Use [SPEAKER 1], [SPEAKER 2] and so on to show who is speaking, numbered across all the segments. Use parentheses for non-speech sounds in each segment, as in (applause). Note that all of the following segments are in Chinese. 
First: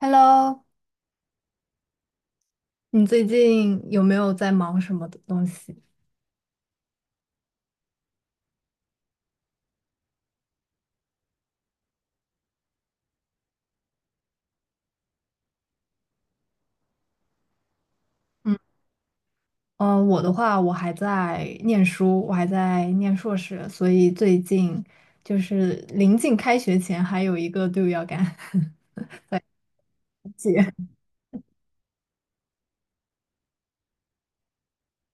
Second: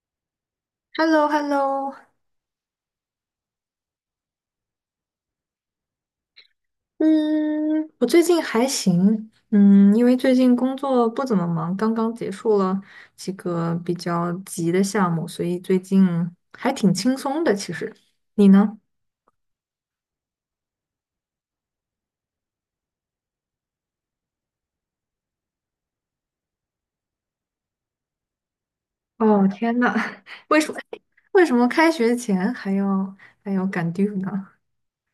[SPEAKER 1] Hello，
[SPEAKER 2] h e l l o h e l l o
[SPEAKER 1] 你最近有没有在忙什么的东西？
[SPEAKER 2] 嗯，我最近还行，因为最近工作不怎么忙，刚刚结束了几个比较急的项目，所以最近还挺轻松的。其实，你
[SPEAKER 1] 嗯，
[SPEAKER 2] 呢？
[SPEAKER 1] 我的话，我还在念书，我还在念硕士，所以最近就是临近开学前还有一个队伍要赶。(laughs)
[SPEAKER 2] 哦，天呐，(laughs) 为什么开学前还要赶 due 呢？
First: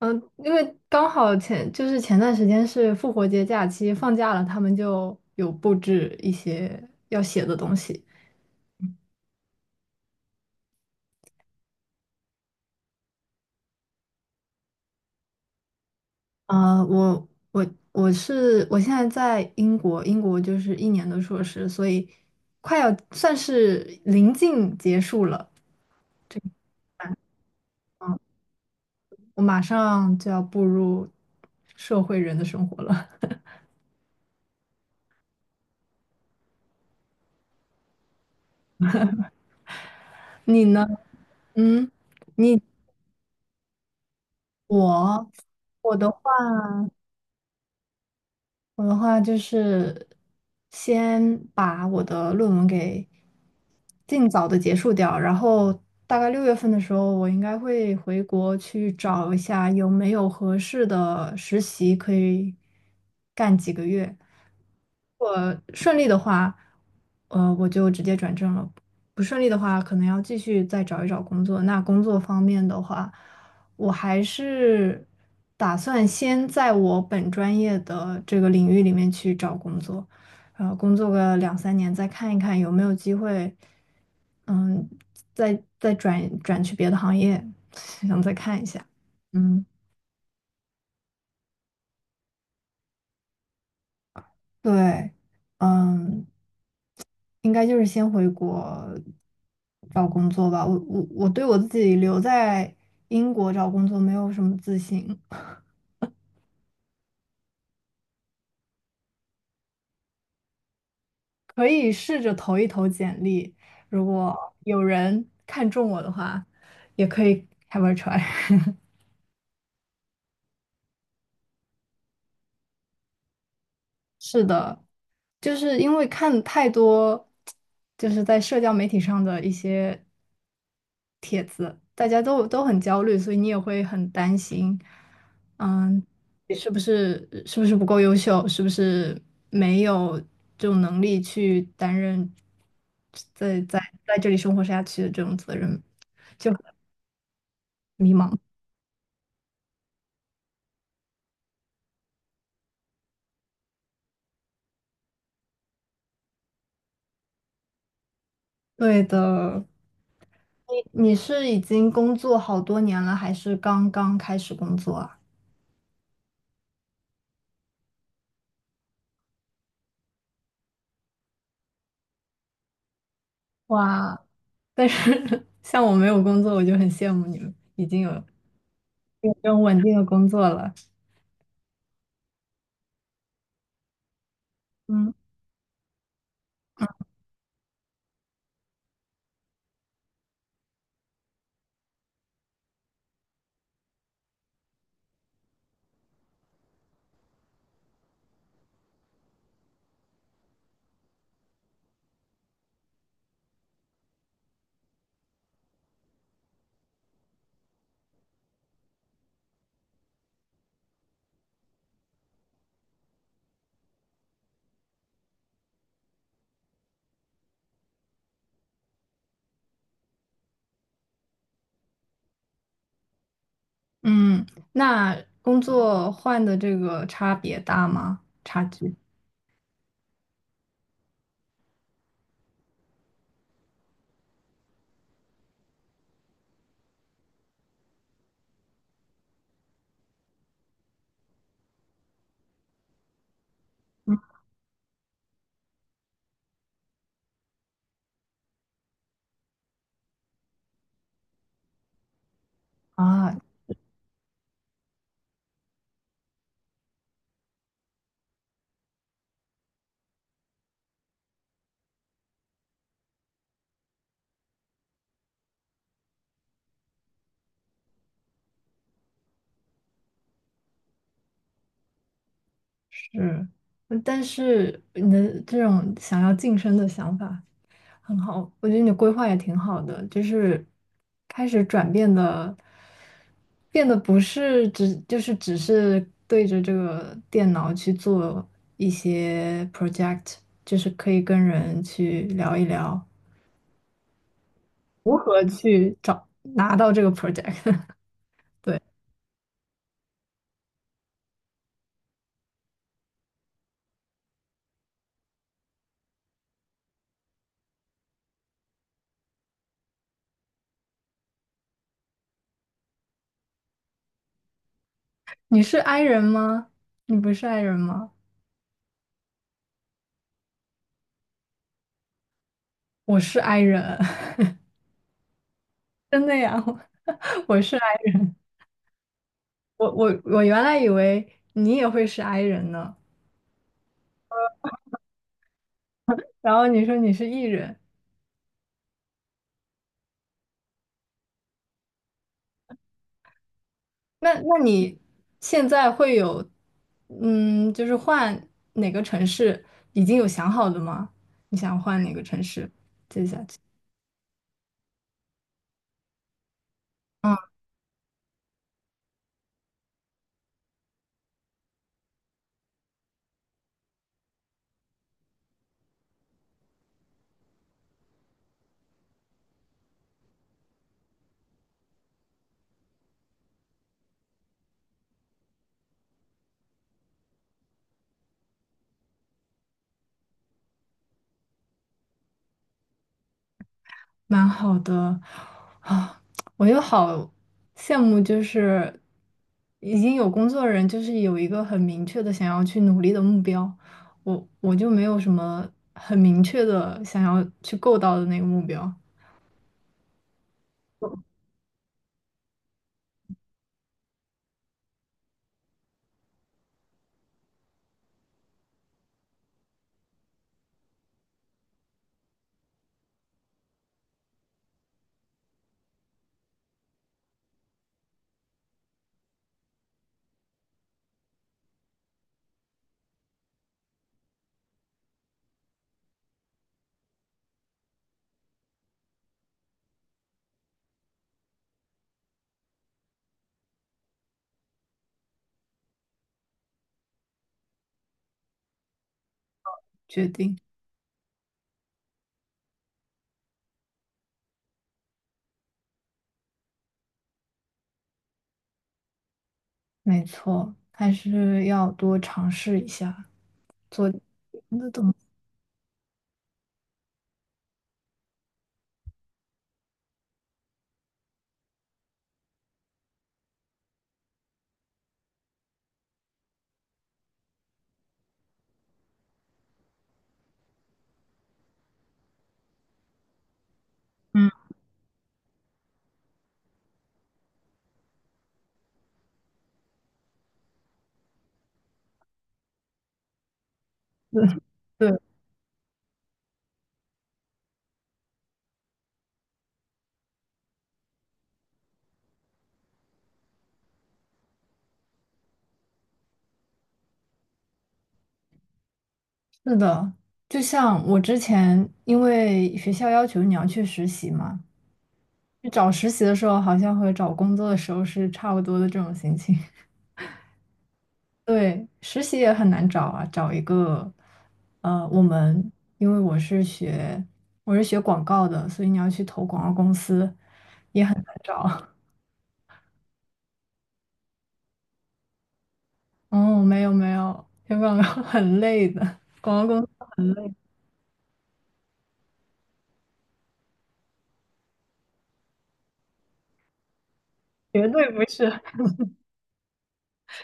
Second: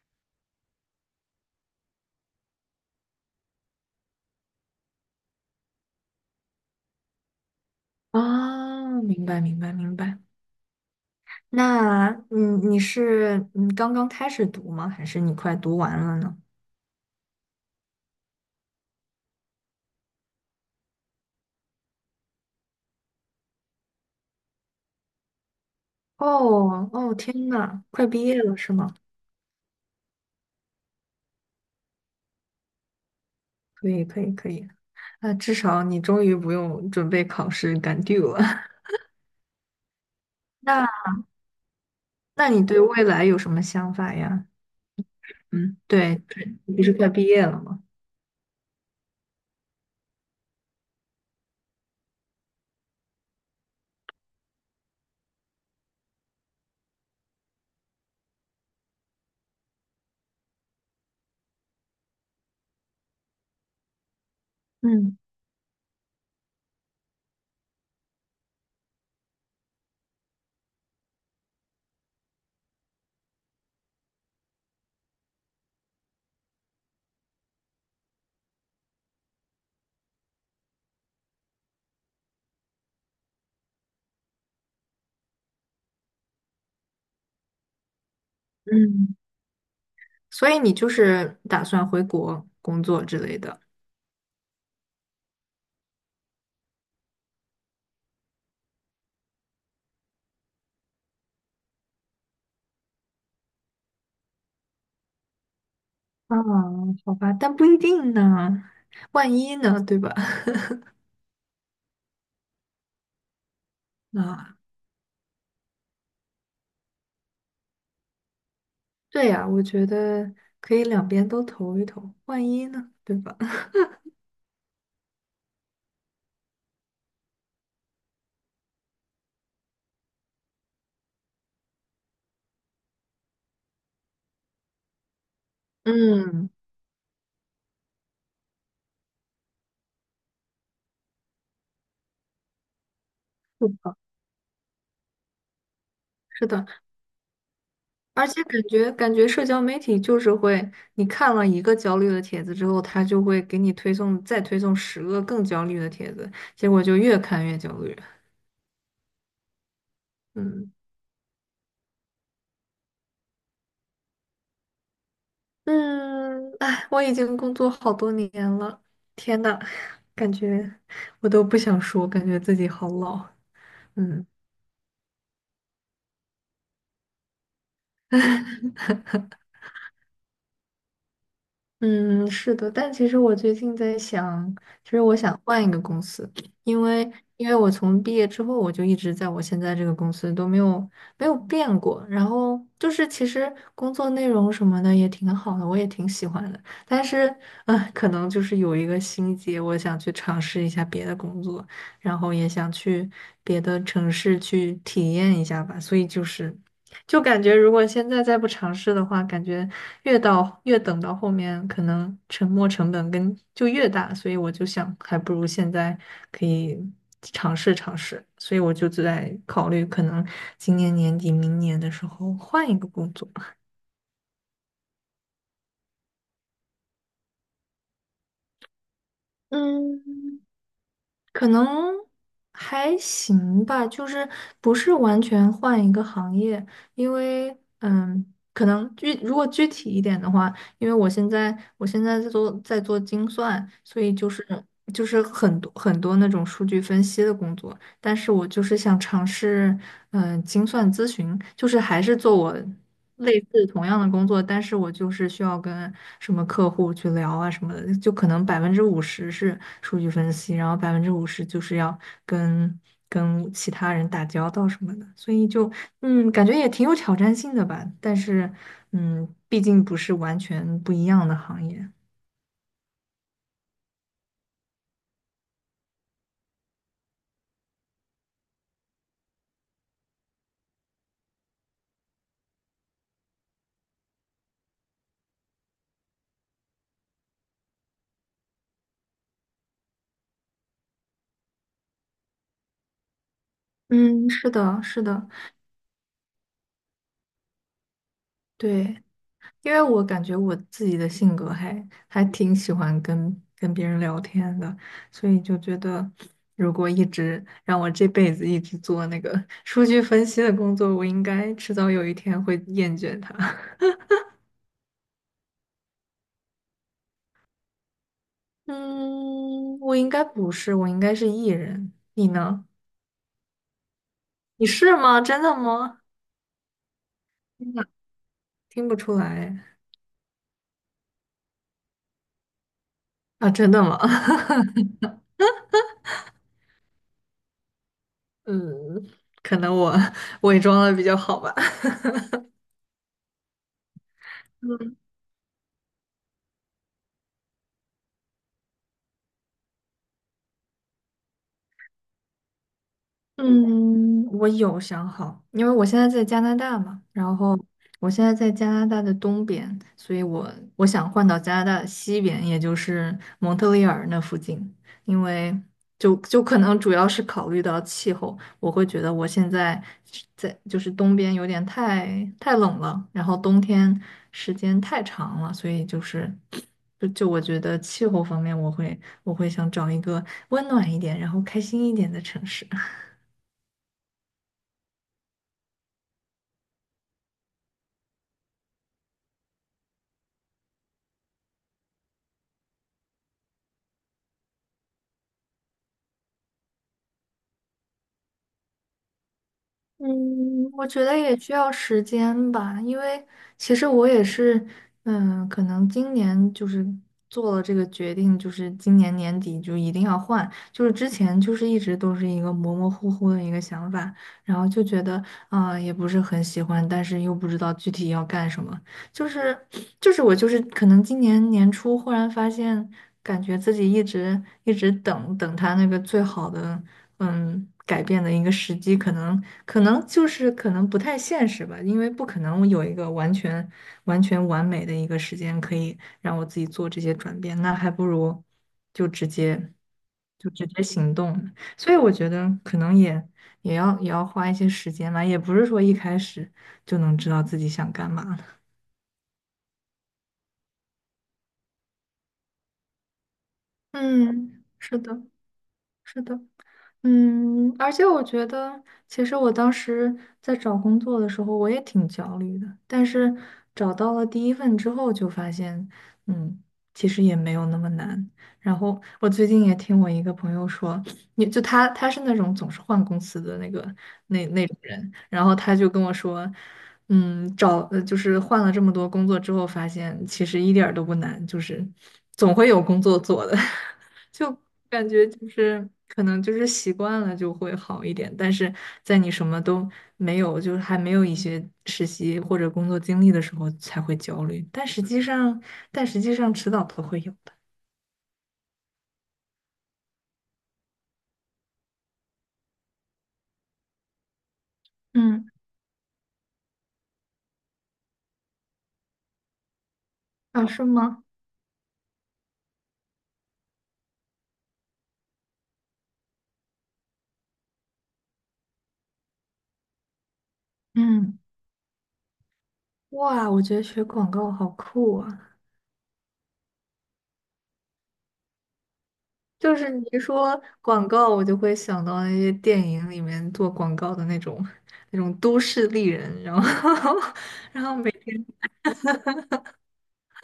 [SPEAKER 1] 嗯，因为刚好前就是前段时间是复活节假期放假了，他们就有布置一些要写的东西。
[SPEAKER 2] 啊，明白。那你是刚刚开始读吗？还是你快读完了呢？
[SPEAKER 1] 啊，我我是我现在在英国，英国就是1年的硕士，所以快要算是临近结束了。
[SPEAKER 2] 哦，天呐，快
[SPEAKER 1] 嗯，
[SPEAKER 2] 毕业了是吗？
[SPEAKER 1] 我马上就要步入社会人的生活了。
[SPEAKER 2] 可以，可以，可以。那至少你终于不用准备考试赶 due 了。(laughs)
[SPEAKER 1] (laughs) 你
[SPEAKER 2] 那，
[SPEAKER 1] 呢？嗯，
[SPEAKER 2] 那
[SPEAKER 1] 你
[SPEAKER 2] 你对未来有什么想法呀？
[SPEAKER 1] 我
[SPEAKER 2] 嗯，
[SPEAKER 1] 我的
[SPEAKER 2] 对，
[SPEAKER 1] 话。
[SPEAKER 2] 你不是快毕业了吗？
[SPEAKER 1] 我的话就是先把我的论文给尽早的结束掉，然后大概6月份的时候，我应该会回国去找一下有没有合适的实习可以干几个月。
[SPEAKER 2] 嗯，
[SPEAKER 1] 我顺利的话，我就直接转正了；不顺利的话，可能要继续再找一找工作。那工作方面的话，我还是打算先在我本专业的这个领域里面去找工作，呃，工作个2、3年，再看一看有没有机会，嗯，再转转去别的行业，(laughs) 想再看一下。
[SPEAKER 2] 嗯，
[SPEAKER 1] 嗯，
[SPEAKER 2] 所以你就是打算回国工作之类的。
[SPEAKER 1] 对，嗯，应该就是先回国找工作吧。我我对我自己留在英国找工作没有什么自信，
[SPEAKER 2] 啊，好吧，但不一定呢，万一呢，对吧？(laughs)
[SPEAKER 1] 可以试着投一投简历，如果
[SPEAKER 2] 啊，
[SPEAKER 1] 有人看中我的话，也可以 have a try。(laughs)
[SPEAKER 2] 对呀，我觉得可以两边都投一投，万一呢，对吧？(laughs)
[SPEAKER 1] 是的，就是因为看太多，就是在社交媒体上的一些，大家都很焦虑，所以你也会很担心，嗯，
[SPEAKER 2] 嗯，
[SPEAKER 1] 你是不是不够优秀，是不是没有这种能力去担任在
[SPEAKER 2] 是
[SPEAKER 1] 在
[SPEAKER 2] 的，
[SPEAKER 1] 在这里生活下去的这种责任，
[SPEAKER 2] 是的。
[SPEAKER 1] 迷
[SPEAKER 2] 而
[SPEAKER 1] 茫。
[SPEAKER 2] 且感觉社交媒体就是会，你看了一个焦虑的帖子之后，它就会给你推送再推送十个更焦虑的帖子，结果就越看越焦虑。
[SPEAKER 1] 对的，
[SPEAKER 2] 嗯，
[SPEAKER 1] 你是已经工作好多年了，还是刚刚开始工作啊？
[SPEAKER 2] 嗯，哎，我已经工作好多年了，天呐，感觉我都不想说，感觉自己好老。
[SPEAKER 1] 哇，
[SPEAKER 2] 嗯。
[SPEAKER 1] 但是 (laughs) 像我没有工作，我就很羡慕你们已经有这种稳定的工作了。
[SPEAKER 2] 嗯，是的，但其实我最近在想，其实
[SPEAKER 1] 嗯
[SPEAKER 2] 我想换一个公司，因为因为我从毕业之后，我就一直在我现在这个公司都没有变过，然后就是其实工作内容什么的也挺好的，我也挺喜欢的，但是可能就是有一个心结，我想去尝试一下别的工作，然后也想去别的城市去体验一下吧，所以就是。就感觉如果现在再不尝试的话，感觉越到越等到后面，可能沉没成本跟就越大，所以我就想，还不如现在可以尝试尝试，所以我就在考虑，可能今年年底、明年的时候换一个工作。
[SPEAKER 1] 嗯，那工作换的这个差别大吗？差距
[SPEAKER 2] 嗯。可能还行吧，就是不是完全换一个行业，因为可能具如果具体一点的话，因为我现在在做精算，所以就是就是很多那种数据分析的工作，但是我就是想尝试，精算咨询，就是还是做我
[SPEAKER 1] 啊，
[SPEAKER 2] 类似同样的工作，但是我就是需要什么客户去聊啊什么的，就可能百分之五十是数据分析，然后百分之五十就是要跟跟其他人打交道什么的，所以就感觉也挺有挑战性的吧，但是毕竟不是完全不一样的行业。
[SPEAKER 1] 是，嗯但是你的这种想要晋升的想法。很好，我觉得你规划也挺好的，就是开始转变的，变得不是只就是只是对着这个电脑去做一些 project，就是可以跟人去聊一聊
[SPEAKER 2] 嗯，是的，是
[SPEAKER 1] 如
[SPEAKER 2] 的，
[SPEAKER 1] 何去找拿到这个 project。(laughs) 对，
[SPEAKER 2] 对。因为我感觉我自己的性格还挺喜欢跟别人聊天的，所以就觉得如果一直让我这辈子一直做那个 (laughs) 数据分析的工作，我应该迟早有一天会厌倦它。
[SPEAKER 1] 你是 i 人吗？你不是 i 人吗？
[SPEAKER 2] (laughs) 嗯，我应该不是，我应该是艺人。你呢？
[SPEAKER 1] 我是 i 人，
[SPEAKER 2] 你是吗？真的吗？
[SPEAKER 1] (laughs) 真的呀，(laughs) 我
[SPEAKER 2] 真
[SPEAKER 1] 是
[SPEAKER 2] 的
[SPEAKER 1] i，
[SPEAKER 2] 听不出来
[SPEAKER 1] 我我原来以为你也会是 i 人呢，
[SPEAKER 2] 啊，真的吗？
[SPEAKER 1] 然后你说你是 e 人。
[SPEAKER 2] (laughs) 嗯，可能我伪装的比较好吧。
[SPEAKER 1] 那那你现在会有，嗯，就是换哪个城市已经有想好的吗？你想换哪个城市接下去？
[SPEAKER 2] 嗯，我有想好，因为我现在在加拿大嘛，
[SPEAKER 1] 嗯，
[SPEAKER 2] 然后我现在在加拿大的东边，所以我想换到加拿大的西边，也就是蒙特利尔那附近，因为就可能主要是考虑到气候，我会觉得我现在是在就是东边有点太冷了，然后冬天时间太长了，所以就是就我觉得气候方面，我会想找一个温暖一点，然后开心一点的城市。
[SPEAKER 1] 蛮好的啊，我又好羡慕，就是已经有工作的人，就是有一个很明确的想要去努力的目标，我就没有什么很明确的想要去够到的那个目标
[SPEAKER 2] 我觉得也需要时间吧，因为其实我也是，可能今年就是做了这个决定，就是今年年底就一定要换，就是之前就是一直都是一个模模糊糊的一个想法，然后就觉得啊，也不是很喜欢，但是又不知道具体要干什么，就是就是我就是可能今年年初忽然发现，感觉自己一直等他那个最好的。嗯，改变的一个时机，可能可能不太现实吧，因为不可能有一个完全完美的一个时间可以让我自己做这些转变，那还不如就直接
[SPEAKER 1] 决
[SPEAKER 2] 就
[SPEAKER 1] 定。
[SPEAKER 2] 直接行动呢，所以我觉得可能也要花一些时间吧，也不是说一开始就能知道自己想干嘛的。
[SPEAKER 1] 没错，还是要多尝试一下。所
[SPEAKER 2] 嗯，
[SPEAKER 1] 那
[SPEAKER 2] 是
[SPEAKER 1] 怎么
[SPEAKER 2] 的，是的。嗯，而且我觉得，其实我当时在找工作的时候，我也挺焦虑的。但是找到了第一份之后，就发现，嗯，其实也没有那么难。然后我最近也听我一个朋友说，你就他是那种总是换公司的那那种人，然后他就跟我说，就是换了这么多工作之后，发现其实一点儿都不难，就是总会有工作做的。(laughs) 就
[SPEAKER 1] 是？
[SPEAKER 2] 感
[SPEAKER 1] 对，
[SPEAKER 2] 觉就是可能就是习惯了就会好一点，但是在你什么都没有，就是还没有一些实习或者工作经历的时候才会焦虑，但实际上，迟早都会有的。
[SPEAKER 1] 是的，就像我之前，因为学校要求你要去实习嘛，
[SPEAKER 2] 嗯，
[SPEAKER 1] 去找实习的时候，好像和找工作的时候是差不多的这种心情。(laughs)
[SPEAKER 2] 啊，是吗？
[SPEAKER 1] 对，实习也很难找啊，找一个，呃，我们因为我是学广告的，所以你要去投广告公司
[SPEAKER 2] 嗯，
[SPEAKER 1] 找。(laughs)
[SPEAKER 2] 哇，我觉得学广告好酷啊！
[SPEAKER 1] 哦，没有没有，学广告 (laughs) 很累的，广告
[SPEAKER 2] 就
[SPEAKER 1] 公
[SPEAKER 2] 是你
[SPEAKER 1] 司
[SPEAKER 2] 一说广告，我就会想到那些电影里面做广告的那种都市丽人，然后 (laughs)
[SPEAKER 1] 绝对不是。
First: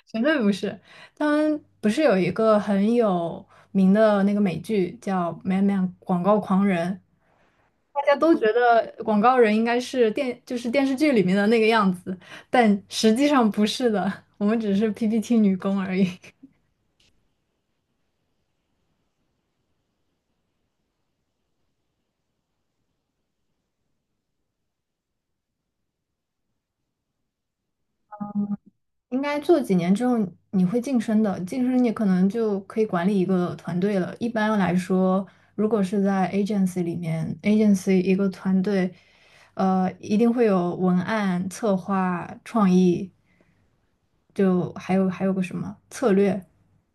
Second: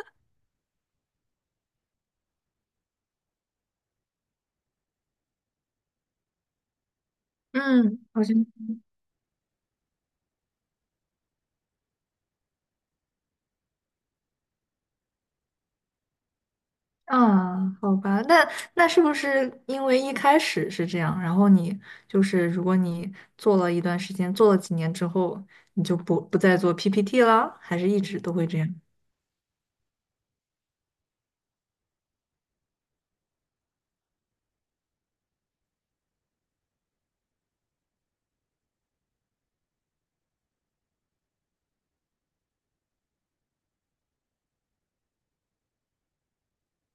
[SPEAKER 1] 绝对不是。当然，不是有一个很有名的那个美剧叫《Man Man》广告狂人》，
[SPEAKER 2] 嗯，
[SPEAKER 1] 大家
[SPEAKER 2] 好
[SPEAKER 1] 都
[SPEAKER 2] 像
[SPEAKER 1] 觉得广告人应该是电，就是电视剧里面的那个样子，但实际上不是的，我们只是 PPT 女工而已。
[SPEAKER 2] 啊，好吧，那是不是因为一开始是这样，然后就是如果你做了一段时间，做了几年之后，你就不再做 PPT 了，还是一直都会这样？
[SPEAKER 1] 应该做几年之后你会晋升的，晋升你可能就可以管理一个团队了。一般来说，如果是在 agency 里面，agency 一个团队，呃，一定会有文案、策划、创意，就还有个什么策略，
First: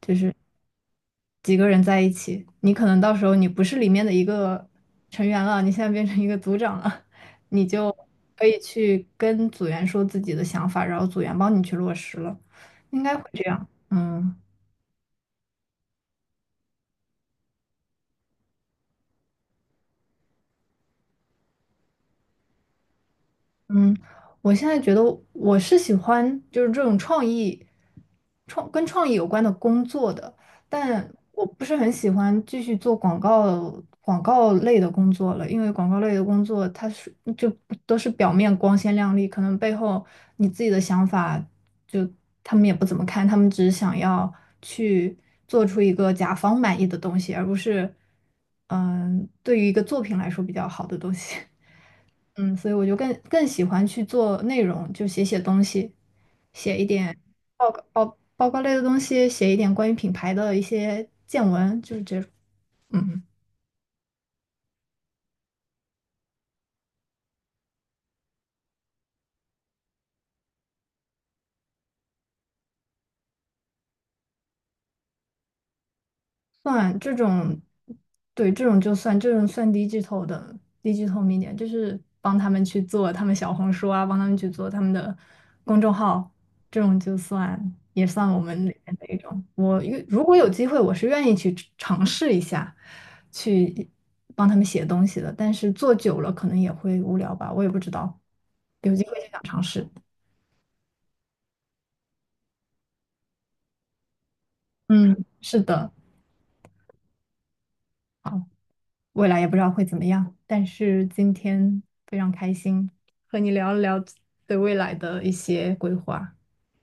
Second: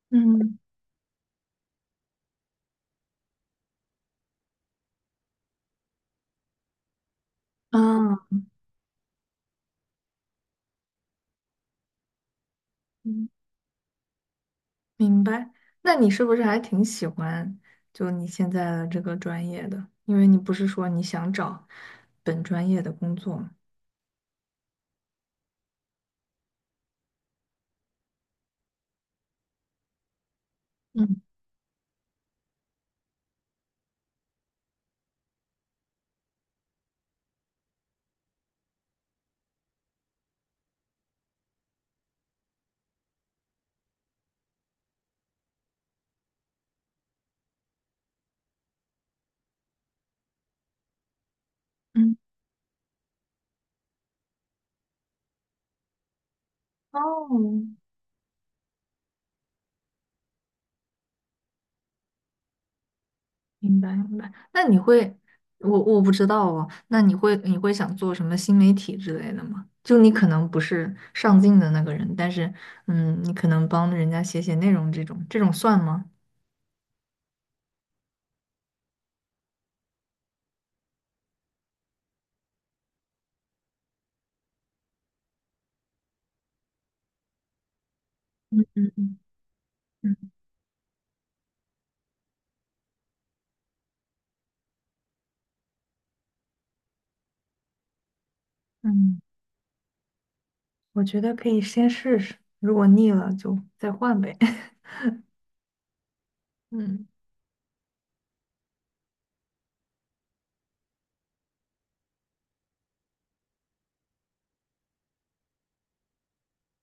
[SPEAKER 2] 嗯，
[SPEAKER 1] 几个人在一起，你可能到时候你不是里面的一个成员了，你现在变成一个组长了，(laughs) 你就
[SPEAKER 2] 啊，
[SPEAKER 1] 可以去跟组员说自己的想法，然后组员帮你去落实了，应该会
[SPEAKER 2] 嗯，
[SPEAKER 1] 这样。嗯。
[SPEAKER 2] 明白。那你是不是还挺喜欢就你现在的这个专业的？因为你不是说你想找本专业的工作吗？
[SPEAKER 1] 嗯，我现在觉得我是喜欢就是这种创意，跟创意有关的工作的，但
[SPEAKER 2] 嗯，
[SPEAKER 1] 我不是很喜欢继续做广告类的工作了，因为广告类的工作它是就都是表面光鲜亮丽，可能背后你自己的想法就他们也不怎么看，他们只是想要去做出一个甲方满意的东西，而不是嗯对于一个作品来说比较好的东西。(laughs)
[SPEAKER 2] 嗯，
[SPEAKER 1] 嗯，所以我就更喜欢去做内容，就写写东西，写一点
[SPEAKER 2] 哦，
[SPEAKER 1] 报告类的东西，写一点关于品牌的一些见闻，就是这种。嗯。
[SPEAKER 2] 明白。那你会，我不知道哦。那你会想做什么新媒体之类的吗？就你可能不是上镜的那个人，但是你可能帮人家写写内容这种，这种算吗？
[SPEAKER 1] 算这种，对，这种就算这种算低 i g 的低 i g i t 就是帮他们去做他们小红书啊，帮他们去做他们的公众号，这种就算也算我们
[SPEAKER 2] 嗯，
[SPEAKER 1] 里
[SPEAKER 2] 嗯，
[SPEAKER 1] 面的一
[SPEAKER 2] 嗯，
[SPEAKER 1] 种。
[SPEAKER 2] 嗯，
[SPEAKER 1] 如果有机会，我是愿意去尝试一下，去帮他们写东西的。但是做久了可能也会无聊吧，我也不知道，有机会
[SPEAKER 2] 嗯，
[SPEAKER 1] 就想尝试。
[SPEAKER 2] 我觉得可以先试试，如果腻了就再换呗。(laughs)
[SPEAKER 1] 嗯，是的。
[SPEAKER 2] 嗯，
[SPEAKER 1] 未来也不知道会怎么样，但是今天非常开心和你聊了聊对未来的一些规划。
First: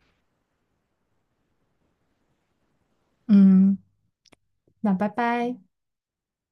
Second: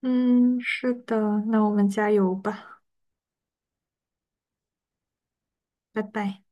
[SPEAKER 2] 嗯，是的，那我们加油吧，
[SPEAKER 1] 嗯，那拜拜。
[SPEAKER 2] 拜拜。